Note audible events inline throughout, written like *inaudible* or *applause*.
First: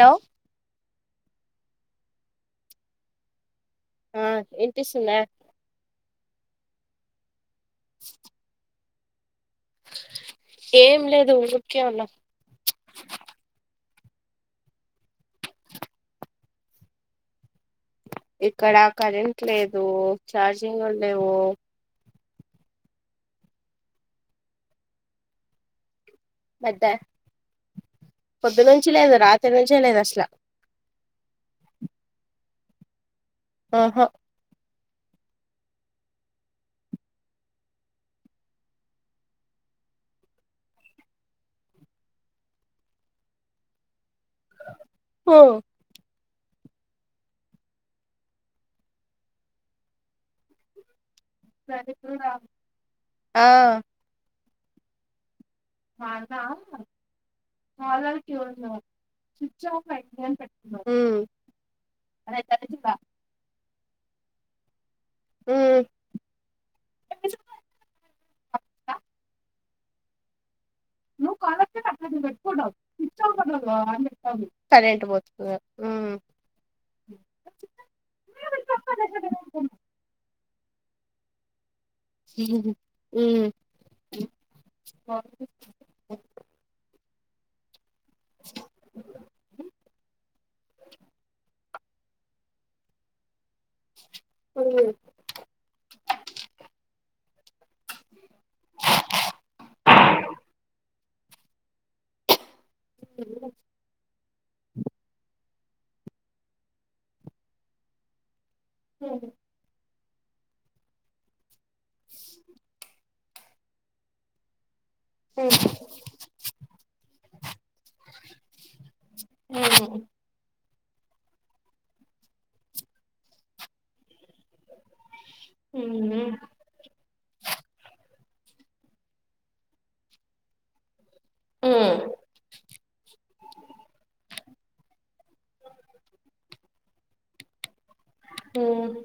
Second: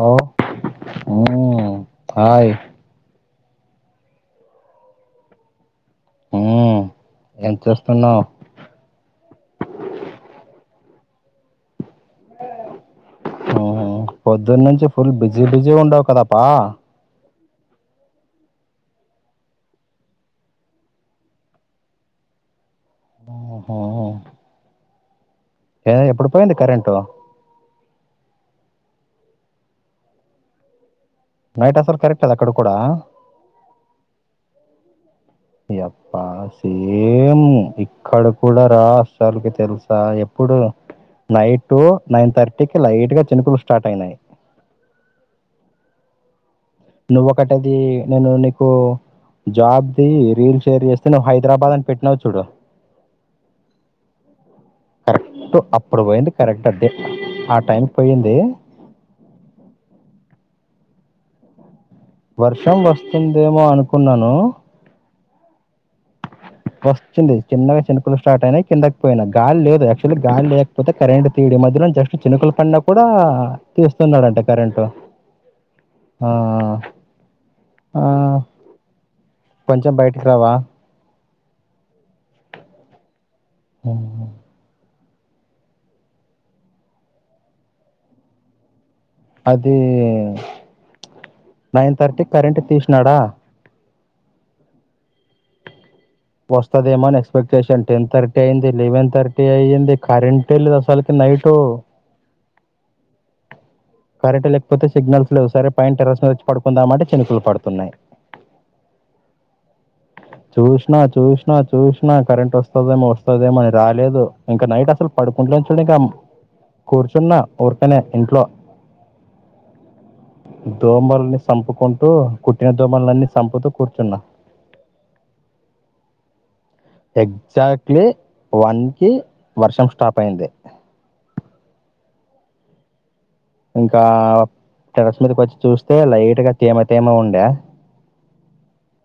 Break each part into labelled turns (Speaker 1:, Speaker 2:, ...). Speaker 1: ఓ ఊ హాయ్
Speaker 2: ఆ ఇన్పిస్తుదండ్
Speaker 1: ఆ ఏం చేస్తున్నావ్
Speaker 2: ఏం లేదు ఉర్కే ఉన్నాం
Speaker 1: పొద్దున్న నుంచి ఫుల్ బిజీ బిజీ ఉండవు కదా పా
Speaker 2: ఇక్కడ కరెంట్ లేదు, చార్జింగుల్ లేవు.
Speaker 1: మోహో ఏ ఎప్పుడు పోయింది
Speaker 2: పెద్ద
Speaker 1: కరెంటు
Speaker 2: చీ లేదు రాత్రి నుంచే లేదు అసలు
Speaker 1: నైట్ అసలు కరెక్ట్ అక్కడ కూడా
Speaker 2: ఆహా
Speaker 1: ఇగా అప్పా సేమ్ ఇక్కడ కూడా రా అసల్కీ తెలుసా ఎప్ ఇప్పుడు నైట్ నైన్ థర్టీకిి లైట్ గా చినుకులు స్టార్ట్ అయినై.
Speaker 2: ఓ
Speaker 1: నువ్ ఒకట అది నను నీకు జాబ్ది రీల్ షేర్ చేస్త్ తిన్ను హైద్రాబాద్ అని పెట్టినావు చూడు
Speaker 2: ఆ
Speaker 1: కరెట్టు అప్పుడు
Speaker 2: మా
Speaker 1: వోయింది
Speaker 2: అన్న
Speaker 1: కరెక్ట్ అంటే ఆ టైంక్
Speaker 2: కాలర్కి
Speaker 1: పోయింది.
Speaker 2: స్విచ్ ఆఫ్ అయితదని పెట్టుకున్నావ్
Speaker 1: వర్షం వస్తుందేమో అనుకున్నాను.
Speaker 2: ఉహు్
Speaker 1: వస్తుంది. చిన్నగా చినుకులు స్టార్ట్ అయినై కిందక్ పోయినా గాలి లేదు యాక్చువల్లీ గాల్ లేక్ పోతే కరెంట్
Speaker 2: నువ్వు
Speaker 1: తీడి
Speaker 2: కాలర్కి
Speaker 1: మధ్యలో జస్ట్
Speaker 2: అట్లాంటివి
Speaker 1: చినుకల
Speaker 2: పెట్టుకున్నావ్
Speaker 1: పడిన కూడా
Speaker 2: స్విచ్ ఆఫ్ అని
Speaker 1: తీస్తున్నాడంట
Speaker 2: పెట్టావు,
Speaker 1: కరెంటు.
Speaker 2: కరెంట్ పోతుంది
Speaker 1: ఆఆ ఆ ఆ
Speaker 2: ఉమ్
Speaker 1: కొంచెం బయటికి రావా.
Speaker 2: సిహివు
Speaker 1: మోహో
Speaker 2: మాకుపి ఏంలే
Speaker 1: అది నైన్ థర్టీక్ కరెంట్ తిష్ణడా.
Speaker 2: ఉహో
Speaker 1: రొకేచన్ టెన్ థర్టీ అయింది. లెవెన్ థర్టీ అయింది కరెంటే లేదు అసలకి నైటు.
Speaker 2: చేపినన్
Speaker 1: కరెంటే లేకపోతే సిగ్నల్స్ లేవ్ సరే పైన టెరస్ మీద వచ్చి పడుకుందాం అంటే చినుకలు పడుతున్నాయ్.
Speaker 2: దేహి
Speaker 1: చూష్నా చూష్నా చూష్నా కరెంట్ వస్తదేమో వస్తదేమో అని రాలేదు ఇంకా నైట్ అస్ అసలు పడుకుంటా చుడు ఇక కూర్చున్నా ఉర్కానే ఇంట్లో దోమల్ని చంపుకుంటూ కుట్టిన దోమలులన్నీ సంపుతూ కూర్చున్న
Speaker 2: ఉహు
Speaker 1: ఎగ్జాక్ట్లీ వన్ కి వర్షం స్టాప్ అయింది
Speaker 2: ఆ
Speaker 1: ఇంకా టెరస్ మీదకి వచ్చి చూస్తే లైట్ గా తేమ తేమ ఉండే
Speaker 2: మ్మ్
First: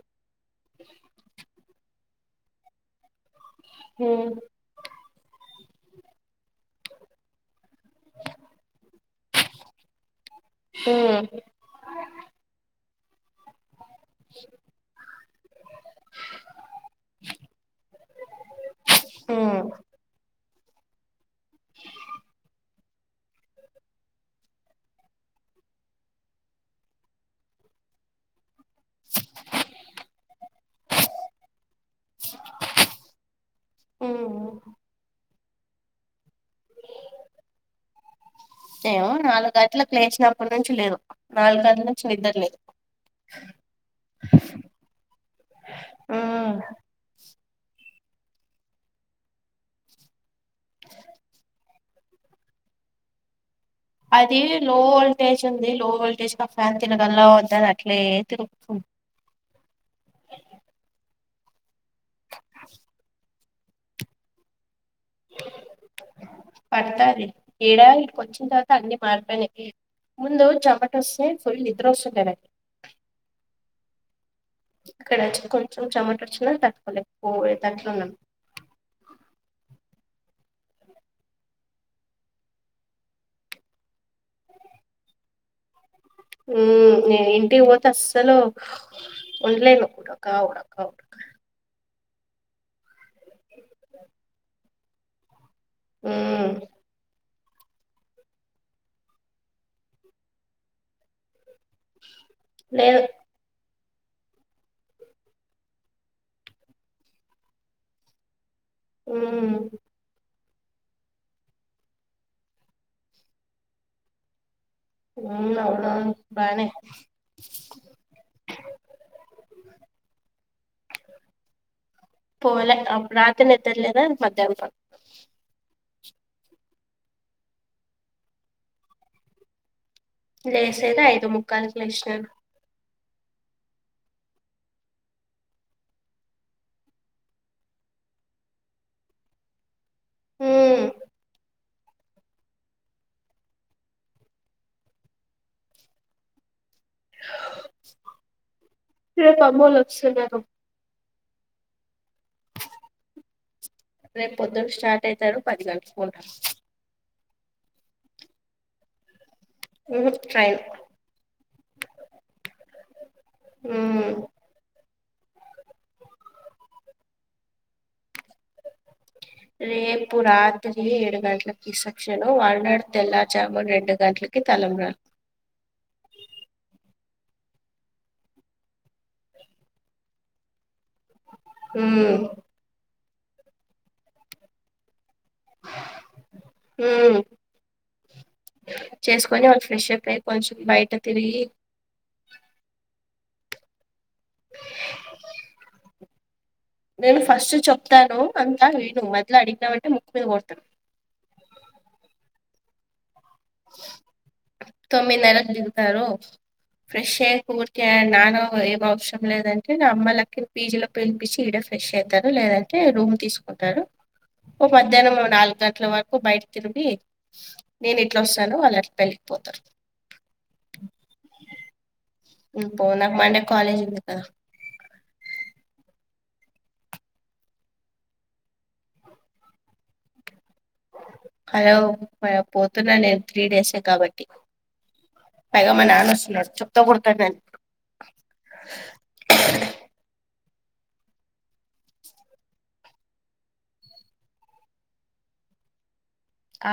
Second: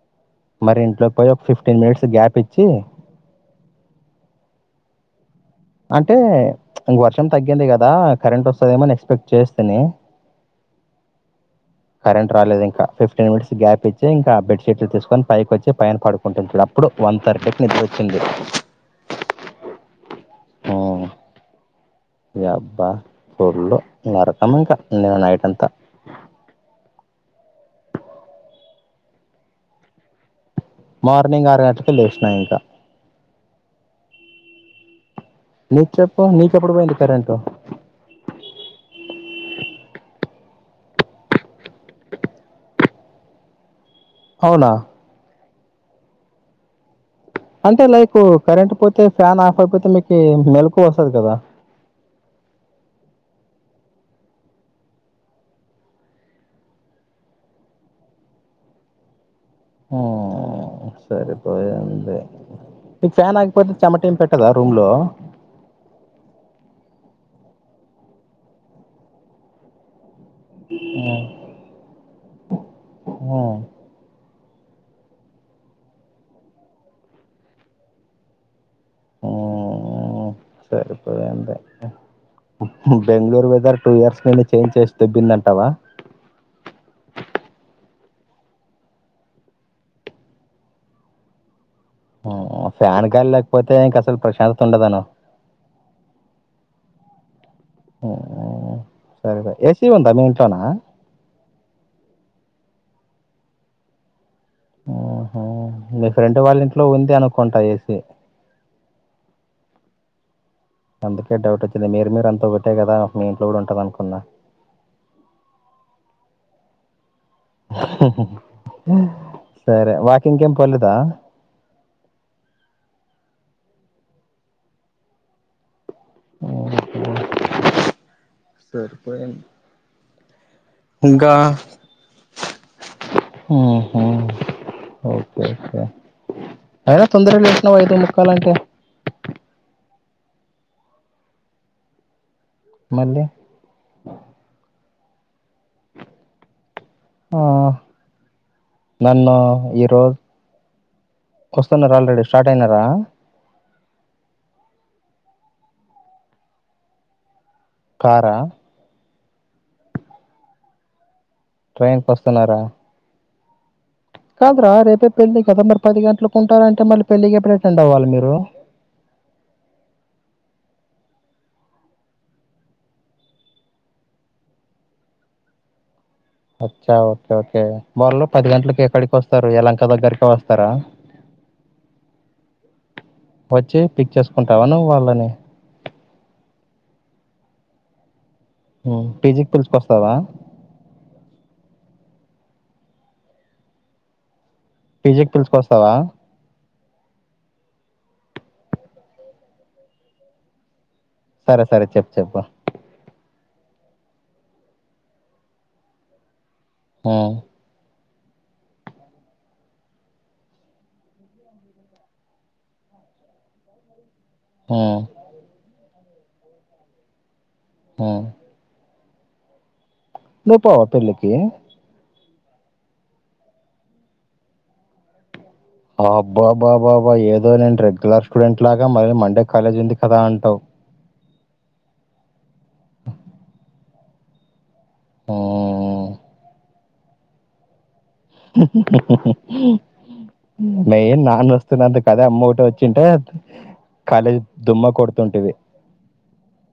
Speaker 1: మరి ఇంట్లోకి పోయి ఒక ఫిఫ్టీన్ మినిట్స్ గ్యాప్ ఇచ్చి
Speaker 2: హ
Speaker 1: అంటే వర్షం తగ్గింది కదా కరెంట్ వస్తుందేమోని ఎక్స్పెక్ట్ చేస్తేంది కరెంట్ రాలేదు ఇన్ టెన్ మనిట్స్ గ్యాప్ ఇంకా బెడ్షట్లు తీసుకని పైకి వచ్చి పైన పడుకుంటుంది అప్పుడు వన్ థర్టీకి నిద్ర వచ్చింది ఆ ఇగ అబ్బా ఫుల్లు నరకము ఇంకా నైట్ అంతా మార్నింగ్ ఆర గంటలకే లేచినా ఇంకా నీది చెప్పు నీకు ఎప్పుడు పోయింది కరెంట్
Speaker 2: ఏమో నాలుగు గంటలకు లేచినప్పటి నుంచి లేదు నాలుగు గంటల నుంచి నిద్దర లేదు
Speaker 1: అవునా
Speaker 2: ఆ
Speaker 1: అంటే లైక్ కరెంట్ పోతే ఫ్యాన్ ఆఫ్ అయిపోతే మీకు మెలకువ వస్తది కదా
Speaker 2: అది లో వోల్టేజ్ ఉంది లో వోల్టేజ్గా ఫ్యాన్ తిరగలా వద్ద అని అట్లే తిరుగుతుంది
Speaker 1: ఆ సరిపోయింది ఇ ఫ్యాన్ పోతే చెమట ఏం పెట్టదా రూమ్ లో
Speaker 2: పడతంది ఇడా ఇక వచ్చిన తర్వాత అన్ని మార్తనే ముందు చమాట
Speaker 1: ఉమ్
Speaker 2: వస్తే ఫుల్ నిద్ర వస్తది ఇక్కడ వచ్చ కొంచెం చమట వచ్చిన తట్టుకోలే ఎక్కుపోయే అట్ల ఉన్నాము
Speaker 1: ఉమ్ సరిపోయింది బెంగళూరు వెదర్ టూ ఇయర్స్ మీద చేంజ్ చేసి దెబ్బిందంటావా
Speaker 2: ఉమ్ నేను ఇంటి పోతే అస్సలు ఉండలేను కూడా కావుడా కావు
Speaker 1: ఫ్యాన్ కాడా లేకపోతే ఇంకా అసలు ప్రశాంతత ఉండదను
Speaker 2: ఆ
Speaker 1: ఉమ్ సరే సరే ఏసి ఉందా మీ ఇంట్లోన
Speaker 2: లేదు
Speaker 1: ఆహ మీ ఫ్రెండ్ వాళ్ళ ఇంట్లో ఉంది అనుకుంటా ఏసి
Speaker 2: అ
Speaker 1: అందుకే డౌట్ వచ్చింది మీరు మీరు అంత ఒకట్టే కదా మీ ఇంట్లో కూడా ఉంటంది అనుకున్న
Speaker 2: ఉమ్ అవును అవును బానే
Speaker 1: సరే వాకింగ్ కి ఏం పోలేదా
Speaker 2: పోలే అప్పుడు రాత్రి నిద్ర లేదా మధ్యాహ్నము పడుకున్న
Speaker 1: సరిపోయింది
Speaker 2: లేసేదే ఐదు ముక్కాల కీ లేసినను
Speaker 1: ఉమ్ ఉమ్ ఓకే ఓకే అయినా సుందర లేషనవ ఐదు ముక్కాలకే
Speaker 2: హ్మ్
Speaker 1: మళ్ళే ఆ నన్ను
Speaker 2: రేపు అమ్మోళ్ళు
Speaker 1: ఈరోజు
Speaker 2: వస్తున్నారు
Speaker 1: వస్తున్నా ఆల్రెడీ స్టార్ట్ అయినా రా
Speaker 2: రేపు పొద్దున స్టార్ట్ అవుతారు పది గంటలకు ఉంటారు
Speaker 1: కారా
Speaker 2: ఉమ్ ట్రైన్
Speaker 1: ట్రైన్ కి వస్తున్నారా
Speaker 2: హ్మ్
Speaker 1: కాదరా రేపే పెళ్లి గదమ్ మరి పది గంటలకు ఉంటారంటే మళ్ళీ పెళ్లిగ టెండ్ అవ్వాలి మీరు
Speaker 2: రేపు రా తిరిగి ఏడు గంటలకి సెక్షను వాల్నాడు తెల్లాజామున్ రెండు గంటలకి తలంబ్రారాలు
Speaker 1: అచ్చా ఓకే ఓకే వాళ్లు పది గంటలకు ఎక్కడికి వస్తారు ఎలంక దగ్గరక వస్తారా
Speaker 2: ఉమ్
Speaker 1: వచ్చి పిక్ చేసుకుంటావా వాళ్ళని
Speaker 2: హ్మ్ చేసుకొని
Speaker 1: పీజీకి
Speaker 2: వాళ్ళు ఫ్రెష్ అప్
Speaker 1: పిలుచుకొస్తావా
Speaker 2: అయ్యి కొంచెం బయట తిరిగి
Speaker 1: *unintelligible* కొస్తావా
Speaker 2: నేను ఫస్ట్ చెప్తాను అంతా విను మధ్యలో అడిగినావంటే ముక్కు కొడతా
Speaker 1: సరే సరే చెప్పు చెప్పు
Speaker 2: తొమ్మిది నరకీ దిగుతారు ఫ్రెష్
Speaker 1: ఉమ్,
Speaker 2: ఊరికే నాన్న ఏం అవసరం లేదంటే అమ్మ లకి పీజీ లో పిలిపించి ఈడే ఫ్రెష్ అవుతారు లేదంటే రూమ్ తీసుకుంటారు ఓ
Speaker 1: ఉమ్,
Speaker 2: మధ్యాహ్నం నాలుగు గంటల వరకు బయట తిరిగి నేను ఇట్లా
Speaker 1: ఉమ్.
Speaker 2: వస్తాను వాళ్లు అట్లా వెళ్ళిపోతారు
Speaker 1: ద పావా పెళ్లికి
Speaker 2: నేను పో నా కాలేజీకి పోతున్న
Speaker 1: అబ్బాబా బాబా ఏదో నేను రెగ్యులర్ స్టూడెంట్ లాగా మళ్ళీ మండే కాలేజ్ ఉంది కదా అంటావు
Speaker 2: హలో పోతున్నా నేను త్రీ డేసే కాబట్టి పైగా
Speaker 1: ఉమ్,
Speaker 2: నానొస్తున్నారు చెప్పుతో కొడతారు నన్ని
Speaker 1: మెయిన్ నాన్న వస్తున్నంత కదా అమ్మ ఒకటి వచ్చింటే కాలేజ్ దుమ్మ కొడుతుంటవి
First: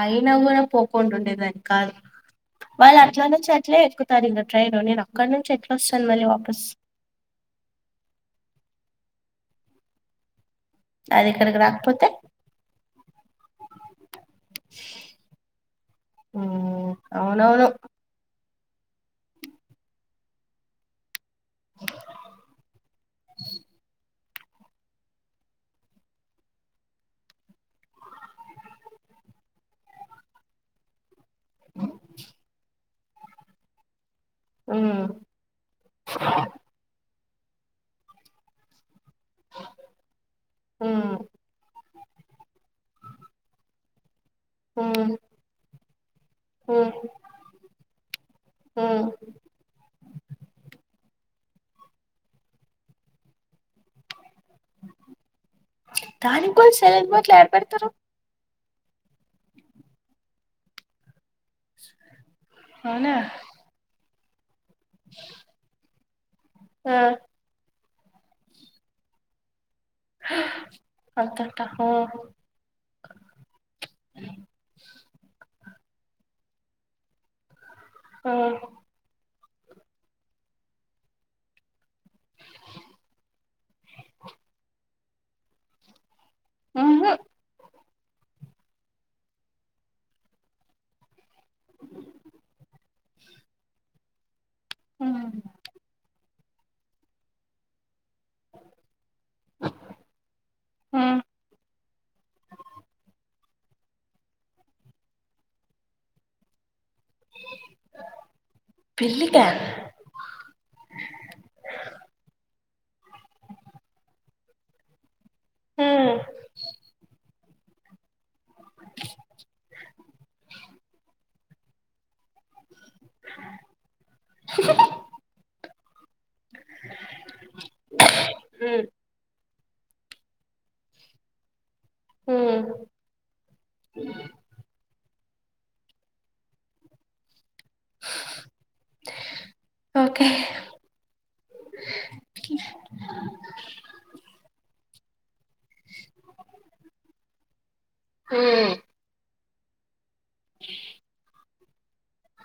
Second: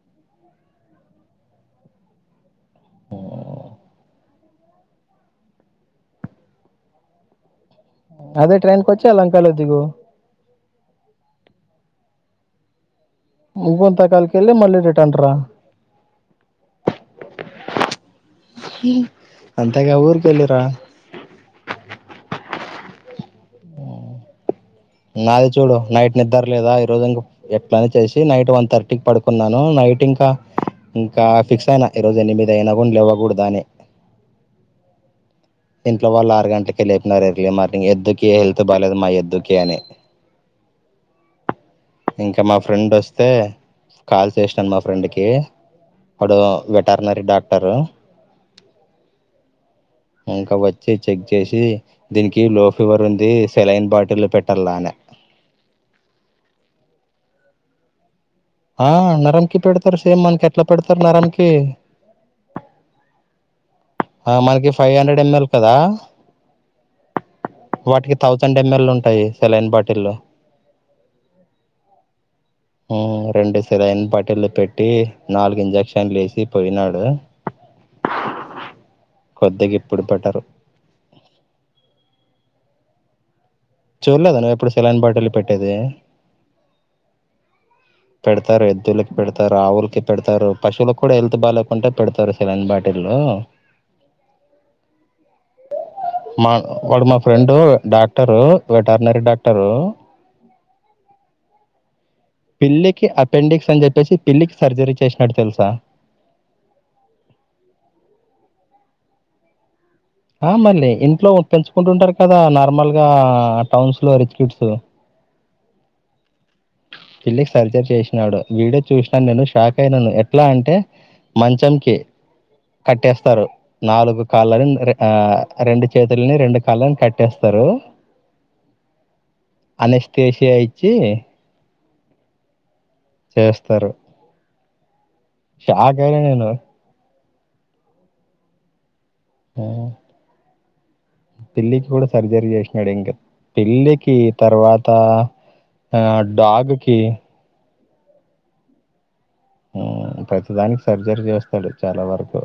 Speaker 2: అయినా కూడా పోకుండా ఉండేదానికి కాదు వాళ్ళు అట్లా నుంచి అట్లే ఎక్కుతారు ఇంక ట్రైన్ నేను అక్కడి నుంచి ఎట్లా వస్తాను మరి వాపస్
Speaker 1: అదే ట్రైన్ కి వచ్చి వాళ్ళ వెనకాలే దిగు
Speaker 2: అది ఇక్కడికి రాకపోతే
Speaker 1: ముగంతా కాల కెళ్ళి మళ్లీ రిటర్న్ రా
Speaker 2: మ్మ్ అవునవును
Speaker 1: అంత ఇగ ఊరికి వెళ్లిరా
Speaker 2: అ
Speaker 1: నాదే చూడు నైట్ నిద్ర లేదా ఈ రోజు ఇంకా ఎట్లని చేసి నైట్ వన్ థర్టీకి పడుకున్నాను నై ఏంటి ఇంకా ఇంకా ఫిక్స్ అయినా ఈ రోజు ఎన్ని మీద అయినా కూడా లేవ కూడాదా అని
Speaker 2: ఆ
Speaker 1: ఇంట్లో వాళ్ళ ఆరు గంటలకి వెళ్ళ అపోయిన్నారుారు ఎర్లీ మార్నింగ్ ఎదుకి హెల్త్ బాాలలేదు మా *unintelligible* దుకే అని
Speaker 2: మ్మ్
Speaker 1: ఇంకా మా ఫ్రెండ్ వస్తే కాల్ చేసినాను మా
Speaker 2: మ్మ్
Speaker 1: ఫ్రెండ్కి అడు వెటర్నరీ డాక్టరు
Speaker 2: ఉం
Speaker 1: ఇంకా వచ్చి చెక్ చేసి దీనికి లో ఫివర్ ఉంది సెలైన్ బాటిల్ పెట్ట
Speaker 2: దానికి కూడా సెలైన్ బాటిల్ ఎడ పేడతారు
Speaker 1: ఆ నరమ్కి పెడతారు సేమ్ మనకి ఎట్లా పెడతారు నరమకి
Speaker 2: అవునా
Speaker 1: ఆ మనకి ఫైవ్ హండ్రెడ్ ఎంఎల్ కదా
Speaker 2: ఆ
Speaker 1: వాటికి థౌజండ్ ఎంఎల్ ఉంటాయి సెలైన్ బాట్
Speaker 2: హా అంతటా
Speaker 1: ఉం రెండు సెలైన్ బాటిళ్లు పెట్టి నాలుగు ఇంజక్షన్ లేసి పోయినాడు
Speaker 2: ఆ
Speaker 1: కొదిగా ఇప్పుడు బెటరు చూడలేదా నువ్వు ఎప్పుడు సెలైన్ బాటిలు పెట్టేది
Speaker 2: ఆహా
Speaker 1: పెడతారు ఎద్దులకి పెడతారు ఆవులకి పెడతారు పశులు కూడా వెళ్ హెల్త్ బాలేకుంటే పెడతారు సెలైన్ బాటిళ్లు
Speaker 2: మ్మ్
Speaker 1: మా వాడు మా ఫ్రెండు డాక్టరు వెటర్నరీ డాక్టరు
Speaker 2: ఆ
Speaker 1: పిల్లికి అపెండిక్స్ అని చెప్పేసి పిల్లికి సర్జరీ చేసినట్టు తెలుసా
Speaker 2: పిల్లిక
Speaker 1: ఆ మళ్ళీ ఇంట్లో పెంచుకుంటుంటారు కదా నార్మల్ గా టౌన్స్ లో రిచ్ కిడ్స్
Speaker 2: ఆ
Speaker 1: పిల్లికి సర్జరీ చేసినాడు వీడియో చూసినాను నేను షాక్ అయినను ఎట్లా అంటే మంచంకి కట్టేస్తారు నాలుగు కాళ్ళని రెండు చేతుల్ని రెండు కాల్లను కట్టేస్తారు
Speaker 2: మ్మ్
Speaker 1: అనెస్టేషి యా ఇచ్చి
Speaker 2: ఉం
Speaker 1: చేస్తారు షాక్ అయిన నేను ఆ
Speaker 2: ఓకే
Speaker 1: పిల్లికి కూడా సర్జరీ చేసినాడు ఇంకా పిల్లికి తర్వాత ఆ డాగ్కి
Speaker 2: ఉం
Speaker 1: ఉం ప్రతి దానికి సర్జరీ చేస్తాడు చాలా వరకు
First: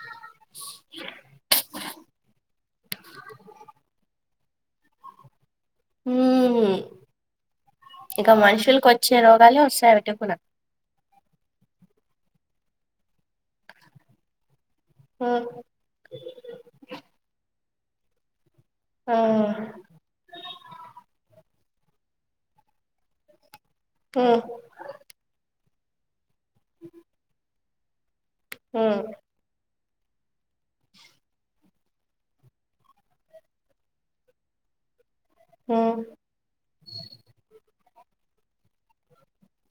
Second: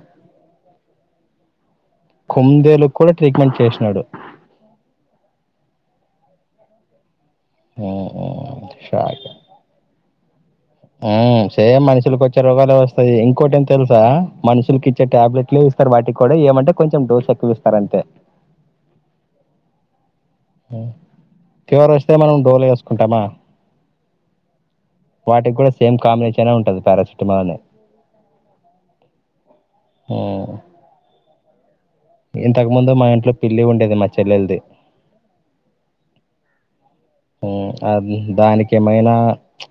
Speaker 1: కుందేలు కూడా ట్రీట్మెంట్ చేసినాడు
Speaker 2: ఉం ఇక
Speaker 1: ఉమ్,
Speaker 2: మనుషులకు వచ్చే
Speaker 1: షాక్
Speaker 2: రోగాలే వస్తాయట కుడా
Speaker 1: ఉం సేమ్ మనుషులకి వచ్చే రోగాలు వస్తాది ఇంకోటి ఏం తెలుసా మనుషు మనుషులు కి ఇచ్చే టాబ్లెట్లు
Speaker 2: మ్మ్
Speaker 1: ఇస్తారు వాటికి కూడా ఏమంటే కొంచెం డోస్ ఎక్కువ ఇస్తారు అంతే
Speaker 2: ఆ
Speaker 1: ఆ క్యూర్ వస్తే మనం డోలు ఏసుకుంటామా.
Speaker 2: ఉమ్
Speaker 1: వాటికి కూడా సేమ్ కాంబినేషన్ ఉంటది పారాసిటమాల్.
Speaker 2: ఉమ్
Speaker 1: హుమ్మ్ ఇంతకుముందే మా ఇంట్లో పిల్లి ఉండేది మా చెల్లెల్ది.
Speaker 2: ఉమ్
Speaker 1: ఉమ్ అది దానికి ఏమైనా,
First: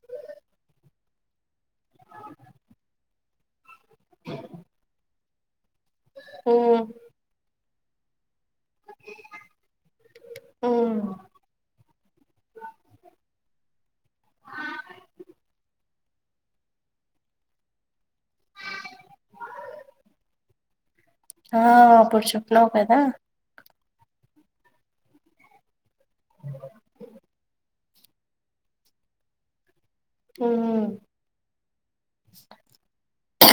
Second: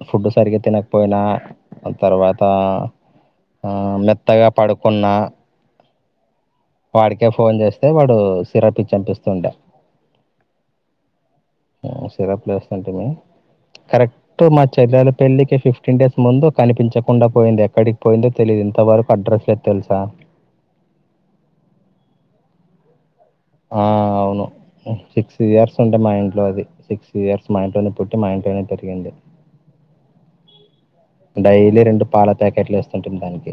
Speaker 1: ఫుడ్డు సరిగ్గా తినకపోయినా అది తర్వాత, ఆ మెత్తగా పడుకున్న
Speaker 2: మ్మ్
Speaker 1: వాడికే ఫోన్ జేస్తే, వాడు సిరప్ ఇచ్చి *unintelligible*
Speaker 2: ఉమ్
Speaker 1: ఉమ్, సిరప్ లేస్తుంటిమి. కరెక్ట్ మా చెల్లెలి పెళ్ళికి ఫిఫ్ ఫిఫ్టీన్ డేస్ ముందు కనిపించకుండా పోయింది. ఎక్కడికి పోయిందో తెలియదు ఇంతవరకు అడ్రస్ లేద్ తెల్సా.
Speaker 2: ఆ అప్పుడు చెప్పినవ్ కదా.
Speaker 1: ఆ అవును, సిక్స్ ఇయర్స్ ఉండే మా ఇంట్లో అది, సిక్స్ ఇయర్స్ మా ఇంట్లోనే పుట్టి, మా ఇంట్లోనే పెరిగింది.
Speaker 2: ఉమ్
Speaker 1: డైలీ రెండు పాల ప్యాకెట్లు ఎస్తుంటిమి దానికి.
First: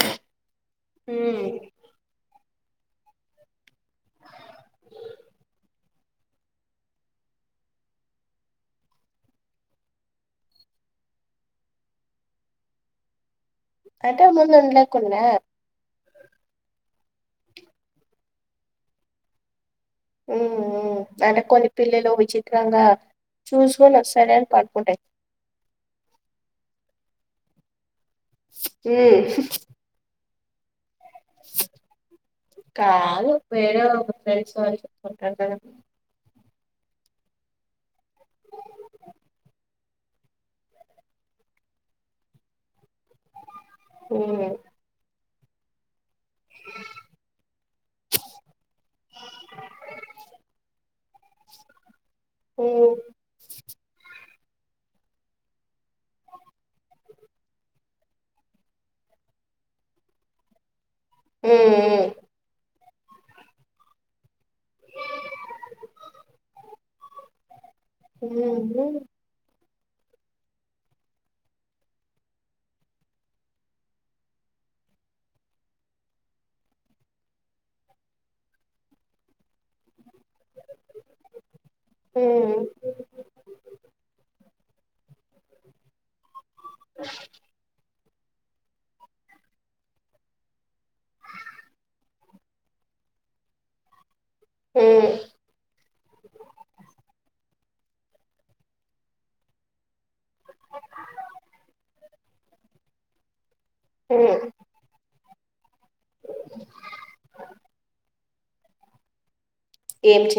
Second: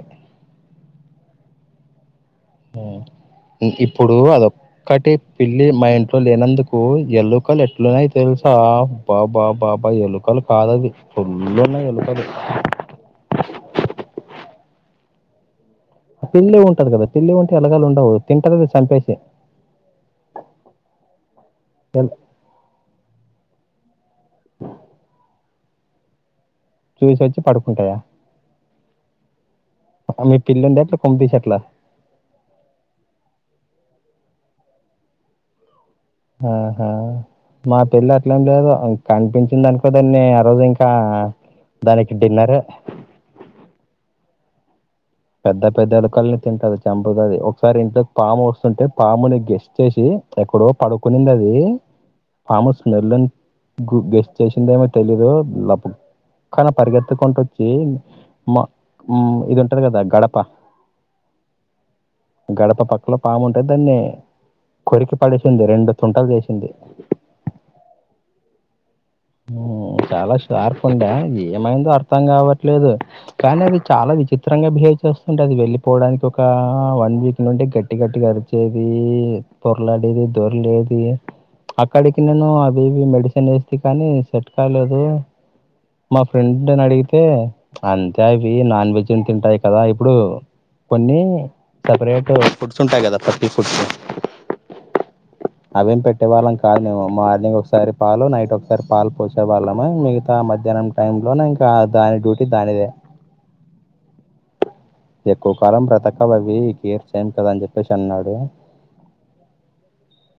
Speaker 2: హుమ్మ్
Speaker 1: ఆ ఇప్పుడు అదొక్కటి పిల్లి మా ఇంట్లో లేనందుకు, యల్లో కలర్ ఎట్లు *unintelligible* చా బాబా బాబా ఎలుకలు కాదవి, ఫులున్నాయి ఎలుకలు.
Speaker 2: అంటే ముందు ఉండలేకున్నే
Speaker 1: పిల్లి ఉంటాది కదా, పిల్లి ఉంటే ఎలుకలు ఉండవు తింటది, చంపేస్తది.
Speaker 2: ఉమ్, ఉమ్ అంటే కొన్ని పిల్లలు విచిత్రంగా చూసుకోని ఒకసారి అవి *unintelligible* కుంటాయి.
Speaker 1: చూసోచ్చి పడుకుంటాయా.
Speaker 2: ఉమ్
Speaker 1: అవి పిల్లల్ దాంట్లోక్
Speaker 2: కాదు వేరే ఫ్రెండ్స్ వాళ్లు చెప్పుకుంటా *unintelligible*
Speaker 1: ఆహా మా పిల్లి అట్లాంలే కాదు, అది కనిపించిందనుకో దాన్ని ఆ రోజు ఇంకా, దానికి డిన్నరే.
Speaker 2: ఉమ్మ్
Speaker 1: పెద్ద పెద్దాలు ఎలుకల్ని తింటది, చంపుతాది. ఒకసారి ఇంట్లోకి పాము అస్తుంటే, పాముని గెస్ చేసి ఎక్కడో పడుకోన్ ఉన్నది. పాము
Speaker 2: ఉమ్
Speaker 1: స్మెల్ ను *unintelligible* గెస్ చేసిందేమో తెలీదు లప్పుక్ క్కున పరిగెత్తుకుంటు వచ్చి, మా ఇది ఉంటది కదా గడప
Speaker 2: ఉమ్ ఉమ్
Speaker 1: ల పాము ఉంటే దాన్నీ కొరికి పడేసింది, రెండు తుంటలు చేసింది. *inaudible*
Speaker 2: ఉమ్మ్ హు.
Speaker 1: ఆ చాలా షార్ప్ ఉండే ఏమైందో అర్థం కావట్లేదు కానీ అది చాలా విచిత్రంగా బిహేవ్ వస్తుంట అది వెళ్ళిపోవడానికి ఒక వన్ వీక్ నుండి గట్టి గట్టి అరిచేది పోర్లాడేది పోర్లేది
Speaker 2: ఉమ్
Speaker 1: అక్కడికి నేను
Speaker 2: ఉమ్
Speaker 1: అవి మెడిసిన్ వేసి ఉమసెట్ కాలేదు మా ఫ్రెండ్ని అడిగితే అంత్ రావి నాన్ వెజ్ని తింటాయి కదా ఇప్పుడు కొన్ని సపరేట్ ఫుడ్స్ ఉంటాయి కదా ప్రతి ఫుడ్స్
Speaker 2: ఉ
Speaker 1: అవేం పెట్టేవాళ్ళం కాదు మేము మార్నింగ్ ఒకసారి పాలు నైట్ ఒకసారి పాలు పోసేవాళ్ళము మిగతా మధ్యాహ్నం టైం ట యంలో ఇంకా దాని డ్యూటీ దానిదే
Speaker 2: హూ
Speaker 1: ఎక్కువ కాలం బ్రతక అవి ఈ కేర్ చేన్ కదా అని చెప్పేసి అన్నాడు
Speaker 2: ఏం చెప్